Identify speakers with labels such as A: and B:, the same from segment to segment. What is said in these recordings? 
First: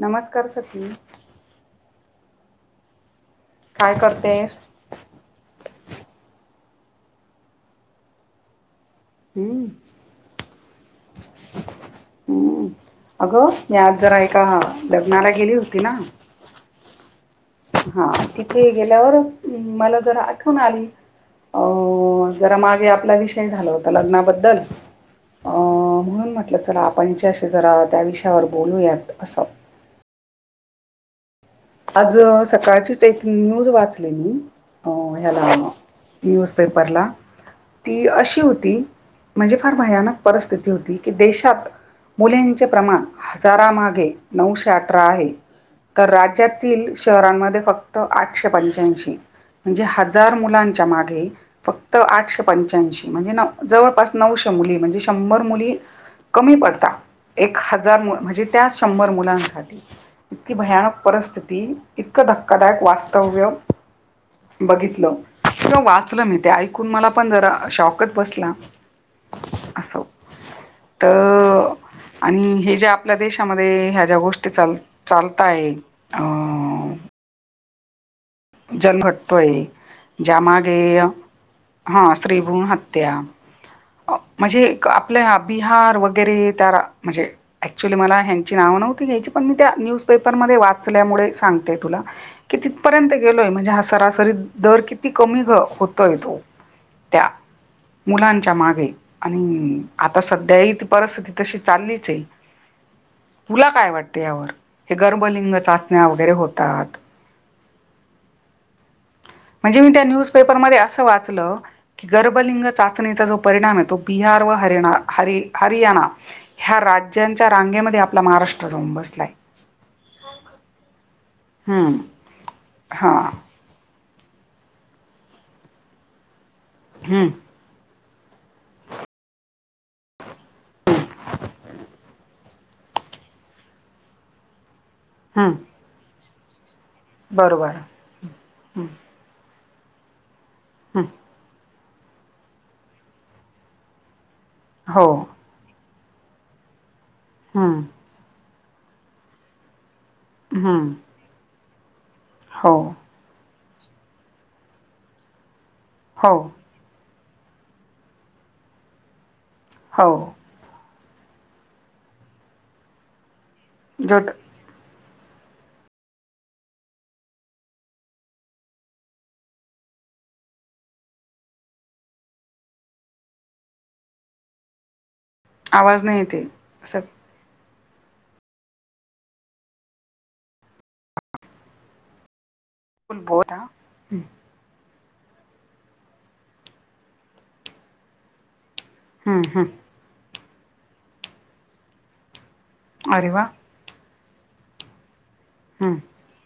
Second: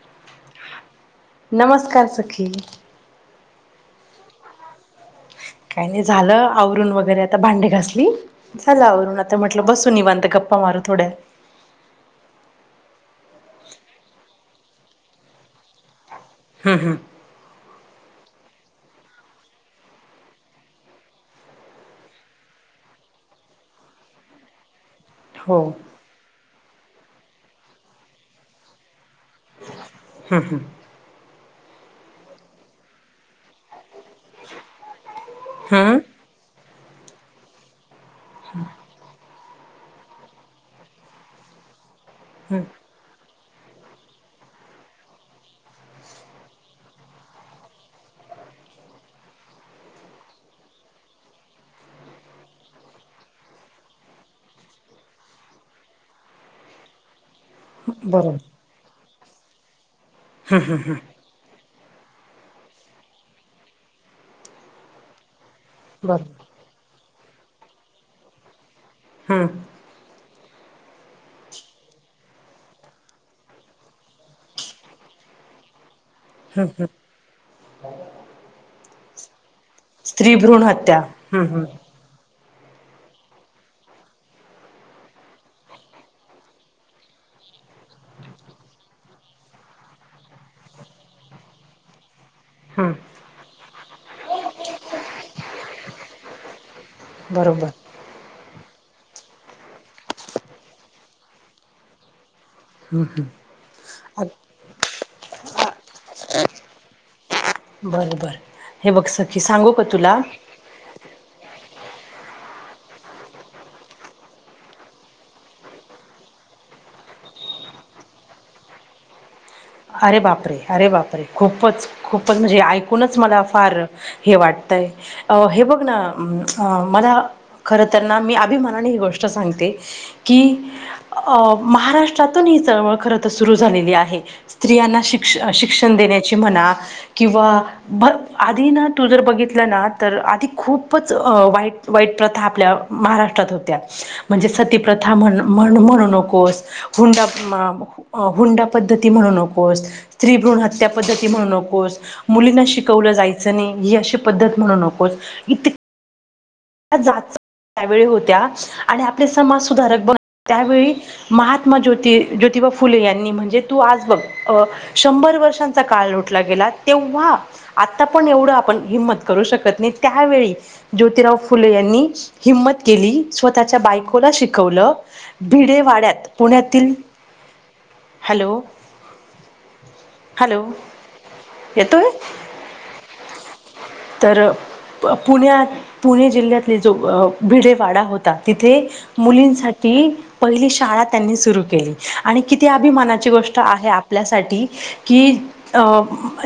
A: नमस्कार सखी.
B: नमस्कार सखी.
A: काय करतेस.
B: काही नाही झालं आवरून वगैरे आता भांडे घासली. हला अरुण आता म्हटल
A: हम्म
B: बसू निवांत गप्पा मारू थोड्या.
A: हम्म अगं मी आज जरा एका लग्नाला गेली होती ना
B: हम्म हम्म.
A: हा तिथे गेल्यावर मला जरा आठवण आली अ जरा मागे आपला विषय झाला होता लग्नाबद्दल
B: हो
A: अं म्हणून म्हटलं चला आपण तिच्याशी जरा त्या विषयावर बोलूयात असं.
B: हम्म हम्म.
A: आज सकाळचीच एक न्यूज वाच ह्याला
B: हम्म
A: न्युज पेपर ला ती अशी होती म्हणजे फार भयानक परिस्थिती होती की देशात मुलींचे
B: हम्म
A: प्रमाण हजारामागे नऊशे अठरा आहे तर राज्यात ततील शहरांमध्ये फक्त आठशे पंच्याऐंशी म्हणजे हजार मुलांच्या मागे फक्त आठशे पंच्याशी म्हणजे जवळपास नऊशे म्हणजे शंभर मुली कमी पडतात एक हजार
B: बरोबर
A: म्हणजे त्या शंभर मुलांसाठी इतकी भयानक परिस्थिती इतकं धक्कादायक वास्तव्य बघितलं न वाचलं मी
B: बरोबर
A: ते ऐकून मला पण जरा शॉकच बसला
B: हम्म.
A: त आणि हे ज्या आपल्या देशामध्ये ह्या ज्या गोष्टी चाल चालता आहे
B: हम्म हम्म.
A: जलभटतोय
B: भ्रूण
A: ज्यामागेय
B: हत्या हम्म हम्म
A: हा स्त्रीभूण ह हत्या. म्हणजे आपल्या बिहार वगैरे त्या म्हणजे ऍक्च्युली मला ह्यांची नाव नाव नव्हतं घ्यायची पण त्या न्युज पेपर मध्ये वाचल्यामुळे सांगते तुला कि ती त पर्यंत
B: हम्म
A: गेलोय म्हणजे हा सरासरी दर किती कमी होतोय तो त्या
B: बरोबर
A: मुलां ग आणि आता सध्या ह त परिस्थिती तशी चाललीच ये. तुला काय वाटते यावर हे गर्भलिंग चाचण्या वगैरे होतात.
B: बरोबर हे बघ स
A: म्हणजे मी त्या न्यूजपेपरमध्ये असं वाचलं की गर्भलिंग चाचणीचा जो परिणाम आहे तो बिहार व हरिणा हर हरियाणा ह्या राज्यांच्या रांगेमध्ये आपला महाराष्ट्र जाऊन बसलाय.
B: अरे बापरे अरे बापरे खूपच
A: हम्म.
B: खूपच म्हणजे ऐकूनच
A: हां.
B: मला फार हे वाटतंय हे बघ ना मला
A: हम्म.
B: खरं त्यांना मी अभिमानाने ही गोष्ट सांगते की महाराष्ट्रातून ही चळवळ सुर झालेली आहे. स्त्रियांना श
A: हम्म.
B: शिक्षण देण्याची म्हणा
A: बरोबर.
B: किंवा आधी ना
A: हम्म.
B: तू जर बघित ल ना तर आधी
A: हम्म.
B: खूपच वा वाईट प्रथा आपल्या महाराष्ट्रात होत्या म्हणजे
A: हो.
B: सतीप्रथा म्हण म्हण म्हणू नकोस हुंडा
A: हम्म.
B: हो हुंडा म्हणू नको स्त भ्रूण हत्या
A: हम्म.
B: पद्धती म्हणू नकोस मुलींना
A: हो.
B: शिकवलं जायचं नाही यश पद्धत म्हणू नकोस इ
A: हो.
B: त्यावेळी होत्या आणि आपले समाज सुधारक बन
A: हो.
B: त्यावेळी महात्मा ज्योत ज्योतिबा फुले यांनी म्हणजे तू आज बघ
A: ज्योत
B: अ शंभर वर्षांचा काळ लुटला गेला तेव्हा आता पण एवढं आपण हिंमत करू शकत नाही. त्यावेळी ज्योतिराव फुले यांनी हिंमत केली स्वतःच्या बायकोला शिकवलं
A: आवाज नाही
B: भिडेवाड्यात
A: येत आहे.
B: पुण्यातील
A: असं
B: हॅलो हॅलो येतोय
A: [unintelligible]
B: प पुण्यात पुणे जिल्ह्यातले जो भिडेवाडा होता तिथे
A: हम्म हम्म
B: मुलींसाठी पहिली शाळा त्यांनी सुरू केली आणि किती
A: अरे
B: अभिमानाची
A: वा
B: गोष्ट आहे आपल्यासाठी की अ
A: हम्म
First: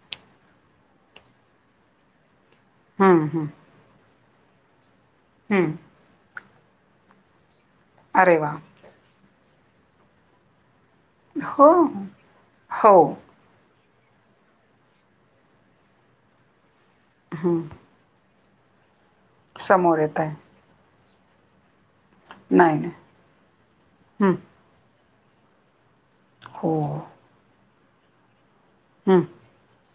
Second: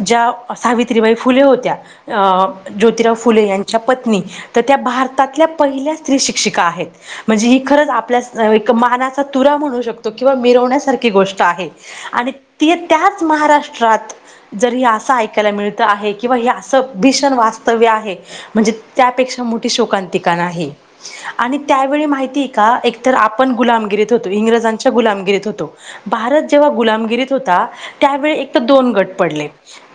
B: ज्या सावित्रीबाई फुले होत्या अ ज्योतिराव
A: हम्म
B: फुले
A: हम्म
B: यांच्या पत्नी तर त्या भार तातल्या
A: हम्म
B: पहिल्या स्त्री शिक्षिका आहेत म्हणजे ही खरचं
A: अरे वा
B: आपल्या एक माना तुरा म्हणू शकतो किंवा मिरवण्यासारी गोष्ट आहे
A: हो
B: आणि त
A: हो
B: त्याच महाराष् ष्ट्रात जरी असं ऐकायला मिळत आहे. किंवा हे असं भीषण
A: हम्म
B: वास्तव्य आहे. म्हणजे त्यापेक्षा मोठी
A: समोर येत आहे
B: शोकांतिका नाही आणि त्या वेळी माहितीय
A: नाही
B: का
A: नाही
B: एक तर आपण गुलामगिरीत होतो
A: हम्म
B: इंग्रजांच्या गुलामगिरीत होतो. भारत जेव्हा
A: हो
B: गुलामगिरीत होता त्यावेळी एक तर दोन गट
A: हम्म
B: पडले.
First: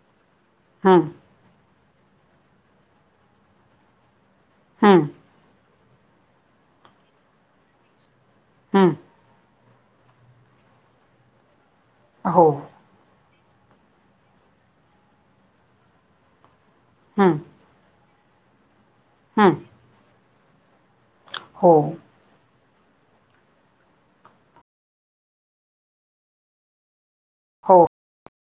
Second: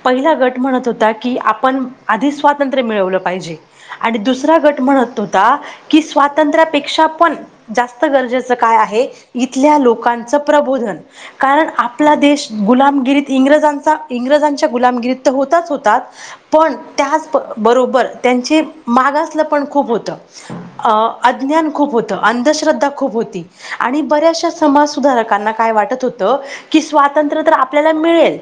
B: पहिला गट म्हणत
A: हम्म
B: होत्या की आपण स्वातंत्र्य मिळवल पाहिजे. आणि दुस सरा गट
A: हम्म
B: म्हणत होता की स्वातंत्र्यापेक्षा पण जास् स्त गरजेचं काय आहे
A: हम्म
B: इथल्या लोकांच प्रबोधन कारण आप आपला देश
A: हो
B: गुलामगिरीत इंग्रजांचा इंग्रजांच्या गुलामगिरीत तर होताच होतात पण त्याच
A: हम्म
B: बरोबर त्यांची मागासलं पण
A: हम्म
B: खूप होतं. अ अज्ञान
A: हो
B: खूप होतं अंधश्र श्रद्धा खूप होती आणि बऱ्याचशा समाजसुधारकांना काय वाटत होतं की स्वा स्वांतत्र्य तर
A: हो
B: आपल्याला मिळेल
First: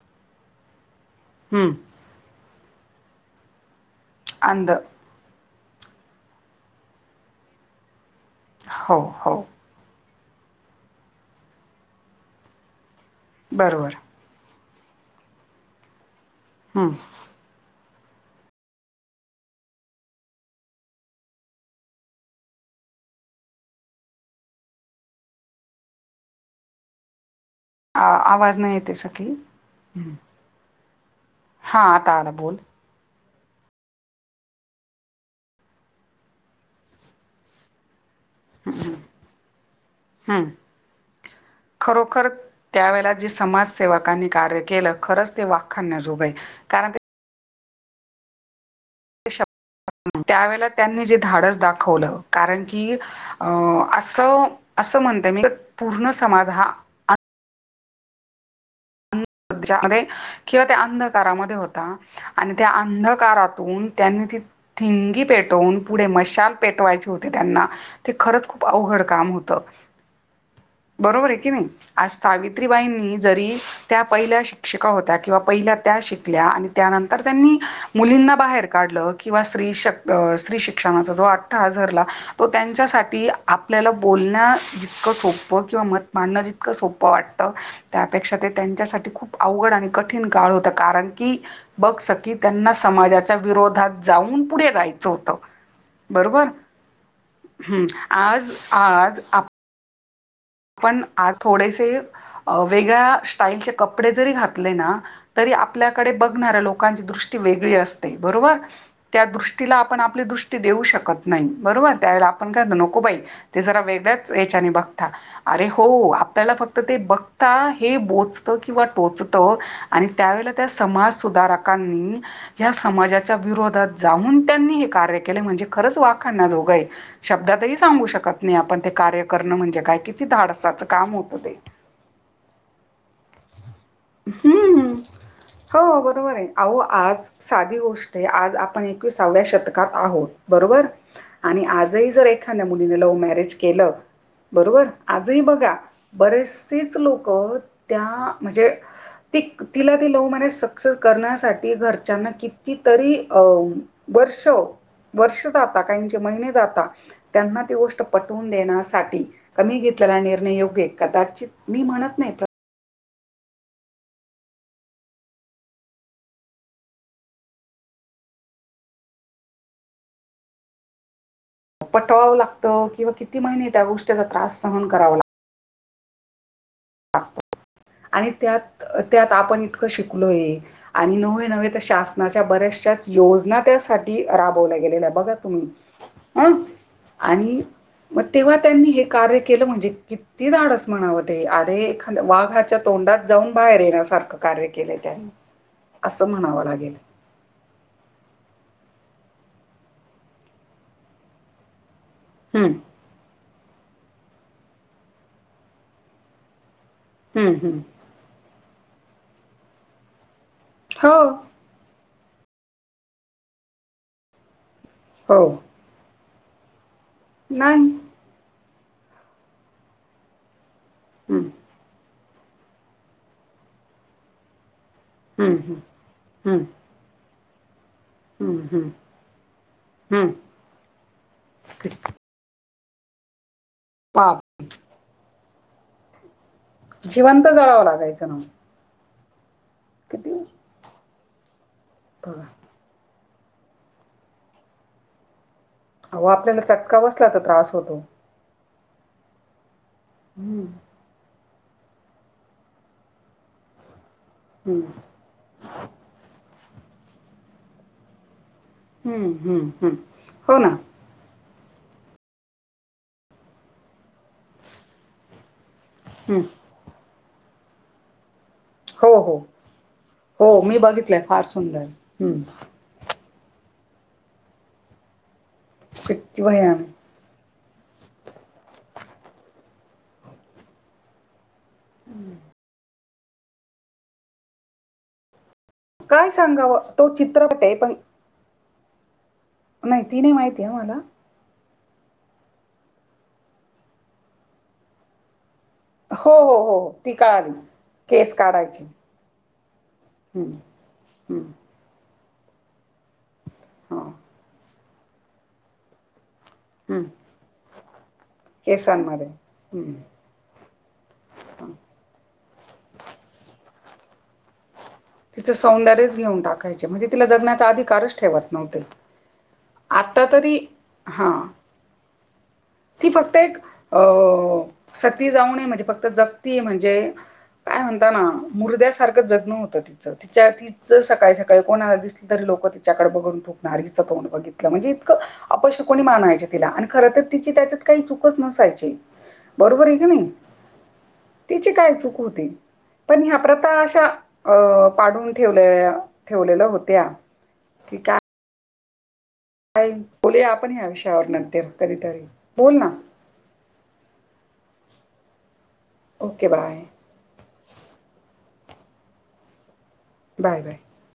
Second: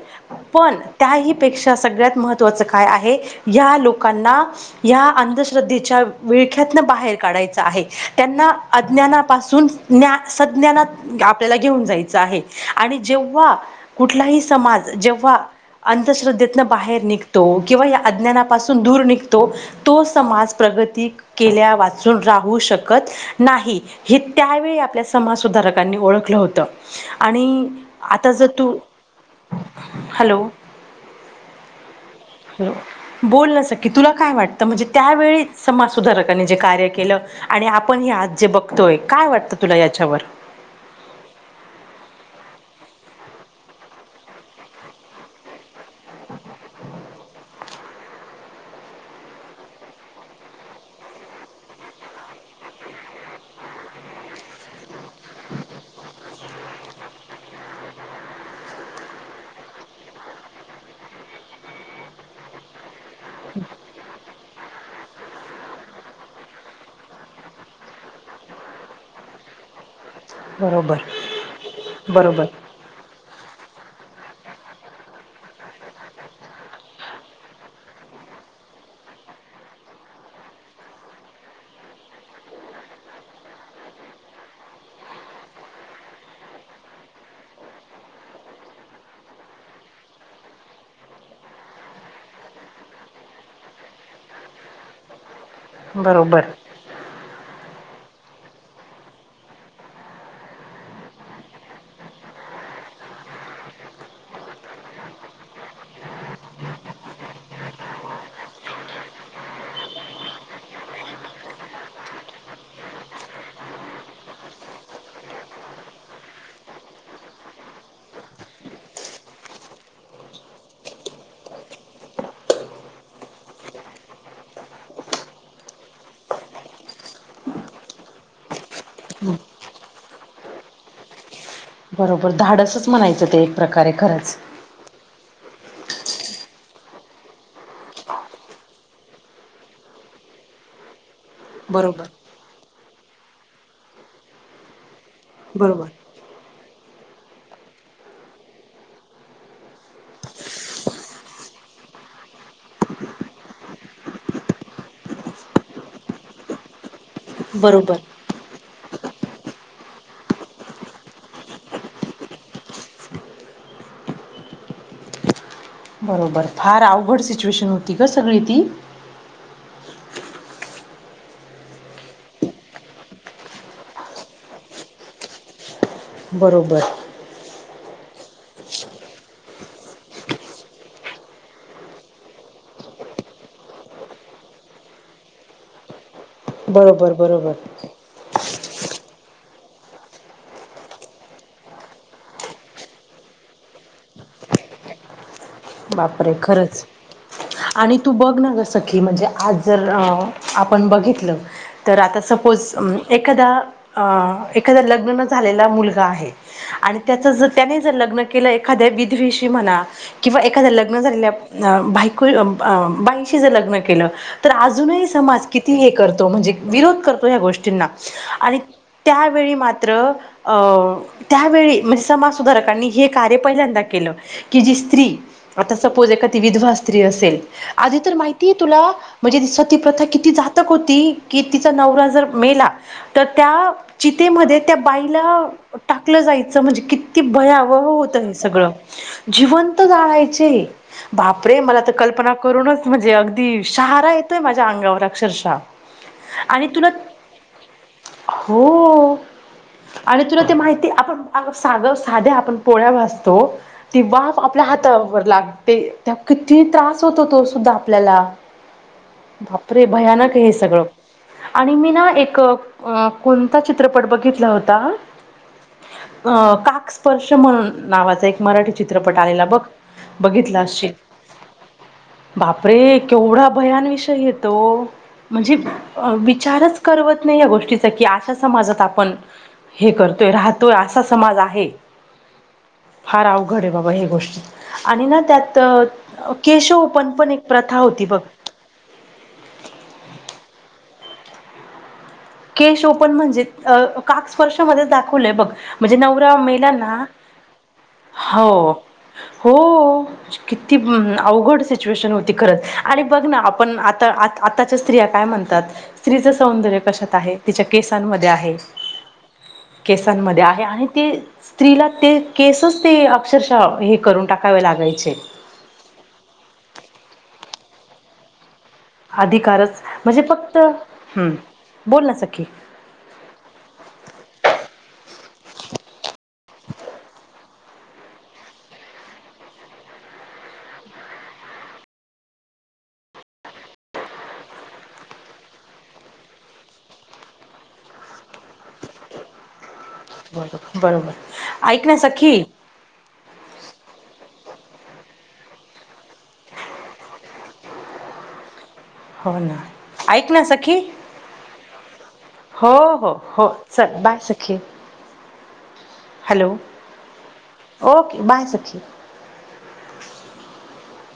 B: पण त्याही
A: हम्म
B: पेक्षा सगळ्यात मह त्वाचं काय आहे हया लोकांना
A: अंध
B: हया अंधश्रद्धेच्या विळख्यात बाहेर काढायच आहे त्यांना
A: हो हो
B: अज्ञनापासून ज्ञान सज्ञानात आपल्याला घेऊन जायचं आहे आणि जेव्हा
A: बरोबर
B: कुठलाही समाज जेव्हा अंधश्रद्धेतन
A: हम्म
B: बाहेर निघतो किंवा या अज्ञानापासून दूर निघतो तो समाज प्रगती केल्यावाचुन राहू शकत नाही हे त्यावेळी आपल्या समाज सुधारकांनी ओळखलं होत. आणि
A: आ-
B: आता जर
A: आवाज
B: तू
A: नाही येते सखी
B: हॅलो
A: हा आता आला बोल
B: हॅलो बोल नं सखी तुला काय वाटतं म्हणजे त्यावेळी समाज सुधारकांनी जे कार्य केलं आणि आपण हे आज जे बघतोय काय वाटतं तुला याच्यावर
A: हम्म त्यावेळे जी समाजसेवकांनी कार्य केलं खरंच ते वाखान्या जोग कारण ते [inaudible] त्यावेेळेला त्यांनी जे धाडस दाखवलं कारण की अ असं असं म्हणते मी तर पूर्ण समाज हा [inaudible] [unintelligible] किंवा त्या अंधकारामध्ये होता आणि त्या अंधकारातून त्यांनी ती थिंगी पेटवून पुढे मशाल पेटवायचे होते त्यांना ते खरंच खूप अवघड काम होत त बरोबर आहे की नाही आज
B: बरोबर
A: सावित्रीबाईंनी जरी त्या पहिल्या शिक्षिका होत्या किंवा पहिल्या त्या शिकल्या आणि त्यानंतर त्यांनी मुलींना बाहेर काढल ल किंवा स्त्री शक स्त्री शिक्षणाचा जो आठहास धरला तो त्यांच्यासाठी आपल्याला बोलण जितकं सोपं किंवा मतं माडणं जितकं सोपं वाटतं त्यापेक्षा ते त्यांच्यासाठी खूप अवघड आणि कठीण काळ होता कारण की बघ सखी त्यांना समाजाच्या वि रोधात जाऊन पुढे जायचं होतं. बरोबर हूं आज आज आप आपण आ थोडेसे वेगळ्या स्टाईलचे कपडे जरी घातले ना तरी आपल्याकडे बघणाऱ्या लोकांची दृष्टी वेगळी असते बरोबर त्या दृष्टीला आपण आपली दृ ष्टी देऊ शकत नाही बरोबर त्यावेळेला आपण काय म्हणतो नको बाई ते जरा वेगळेच याच्याने बघता अरे हो आपल्याला फक्त ते बघता हे बोचतं किंवा टोचतं आणि त्यावेळे समाजधारकांनी समाजाच्या विरोधात जाऊन त्यांनी हे कार्य के ण ख वाो शब्ात सांगू शकत नाही आपण कार्य करण म्हणजे का धाडसाचं काम होतं ते
B: बरोबर धाडसच म्हणायचं ते एक प्रकारे खरंच
A: हम्म हो बरोबर आहे आहो आज साधी गोष्ट आहे आज आपण एकविसावड्या शतकात आहोत बरोबर आणि
B: बरोबर
A: आजही जर एखाद्या मुलीने लव मॅरेज केलं बरोबर आजही बघा
B: बरोबर
A: बरेचसेच लोक त्या म्हणजे त तिला त लह म्या सक्सेस करण्यासाठी घरच्यांना किती तरी वर् वर्ष जात काही महिने जाता त्यांना ती
B: बरोबर
A: गोष्ट पटवून देण्यासाठी कमी घेतलेला निर्णय योग्य कदाचित मी म्हणत नाही
B: बरोबर फार अवघड सिच्युएशन होती ग सगळी ती
A: पटवावं लागतं किंवा किती महिने त्या गोष्टीचा त्रास सहन करावा लागत
B: बरोबर
A: ह आणि त्यात त्यात आपण इतकं शिकलोय आणि नवे नव त्या शासनाच्या बऱ्याच अश योजना त्यासाठी राबवल्या गेलेल्या बघा तुम्ही अं
B: बरोबर बरोबर
A: आणि मग तेव्हा त्यांनी हे कार्य के म्हणजे किती डस म्हणाव एखा वाघाच्या तोंडात जाऊन बाहेर येण्यासारखं कार्य केलं त्यानी
B: बापरे खरंच आणि तू बघ ना कसं की म्हणजे आज जर आपण बघितलं तर आता
A: हं,
B: सपोज एखादा अ एखाद लग्न न झालेला मुलगा आहे आणि त्याच ज
A: हं, हं.
B: त्याने जर लग्न केलं एखाद्या विधवेष म्हणा किंवा एखाद्या लग्न झालेल्या
A: हो
B: बा बाईंशी जर लग्न केलं तर अजूनही समाज
A: हो
B: किती हे करतो म्हणजे विरोध तो ह गोष्टींना
A: नाही
B: आणि त्यावेळी मात्र
A: हं,
B: त्यावेळी म्हणजे समाज सुधारकांनी हे कार्य पहिल्यांदा केलं की जी स्त्री
A: हं,
B: आता
A: हं,
B: सपोज एखादी
A: हं,
B: विधवा स्त्री असेल आधी तर माहिती आहे
A: हं,
B: तुला
A: हं,
B: म्हणजे तस ती प्रथा
A: हं.
B: किती जातक होती की तिचा
A: किती
B: नवरा जर मेला तर त्या
A: पाप
B: चितेमध्ये त्या बाईला टाकलं जायचं ण क भ
A: जिवंत जळावं
B: होत
A: लागायचं ना
B: स जव जा
A: किती
B: बापरे मला तर कल्पना
A: बघा
B: करूनच म्हणजे अगदी शहारा येतोय माझ्या अंगावर अक्षरशः
A: अह आपल्याला
B: आणि तुला
A: चटका बसला तर त्रास होतो
B: हो आणि तुला ते
A: हम्म,
B: माहिती आपण साग साध्या आपण पोळ्या वाासतो ती वाफ आपल्या
A: हम्म,
B: हात लागते त्या किती त्रास होतो तो सुद्धा आपल्याला
A: हम्म, हम्म,
B: बापरे
A: हम्म.
B: भयानक हे
A: हो ना
B: सगळं आणि मी ना एक कोणता चित्रपट बघितला होता अ
A: हम्म.
B: काक स्पर्श म्हण नावाचा एक मराठी
A: हो
B: चित्रपट
A: हो
B: आलेला बघ बघितलं
A: हो मी
B: असशील
A: बघितलंय फार सुंदर हम्म.
B: बापरे केवढा भयानविषय येतो म्हणजे
A: किती
B: विचारच
A: भयान
B: करवत नाही या गोष्टी गष्टी की अशा समाजात आपण हे करतोय राहतोय असा समाज आहे
A: हम्म
B: फार अवघड आहे बाबा हे गोष्ट आणि ना त्यात तर
A: काय
B: केशव
A: सांगावं
B: पण
A: तो
B: पण एक
A: चित्रपट आहे
B: प्रथा
A: पण
B: होती बघ
A: नाही ती नाही माहिती आहे मला
B: केश ओपन म्हणजे काक स्पर्शा मध्ये दाखवलंय बघ म्हणजे
A: हो
B: नवरा
A: हो
B: मेला
A: हो हो,
B: ना
A: ती कळाली केस
B: हो
A: काढायचे
B: हो
A: हम्म,
B: किती भ
A: हम्म,
B: अवघड सिच्युएशन होती खरंच आणि बघ ना पण
A: हो,
B: आता आताच्या स्त्रिया काय म्हणतात स्त्रीचं सौंदर्य
A: हम्म.
B: कशात आहे तिच्या केसांमध्ये आहे.
A: केसांमध्ये हम्म,
B: केसांमध्ये आहे आणि ते
A: हं.
B: स्त्रीला ते केसच ते अक्षरशः हे. करून टाकाव लागाय.
A: तिचं सौंदर्यच घेऊन टाकायचे म्हणजे तिला जगण्याचा अधिकारच ठेवत
B: अधिकारच म्हणजे
A: आता
B: फक्त
A: तरी हा.
B: हम्म बोल ना सखी
A: ती फक्त एक अ सत ते जाऊन म्हणजे फक्त जगती हे म्हणजे काय म्हणता ना, मुरदयासारखं जगण होतं ते तिच्या तिच सकाळी, सकाळी, कोणाला दिसली तरी लोक तिच्याकडे बघून थूकणार हिचं तोंड बघितलं म्हणजे अपशकुणी कोणी मानवायचे तिला. आणि खर तर तिची त्याच्यात काही चुकच नसायची. बरोबर हे.
B: बरोबर बरोबर
A: तिची
B: ऐक
A: काय
B: ना
A: चूक
B: सखी
A: होती पण ह्या प्रथा आश्या अ पाडून ठेवले य ठेवलेल्या होत्या की काय?
B: हो ना ऐक ना
A: बोलूया आपण
B: सखी
A: ह्या विषयावर नंतर कधीतरी
B: हो
A: बोल ना.
B: हो हो चल बाय सखी. Okay
A: okay
B: hello
A: bye
B: okay bye सखी. [inaudible]
A: Bye bye.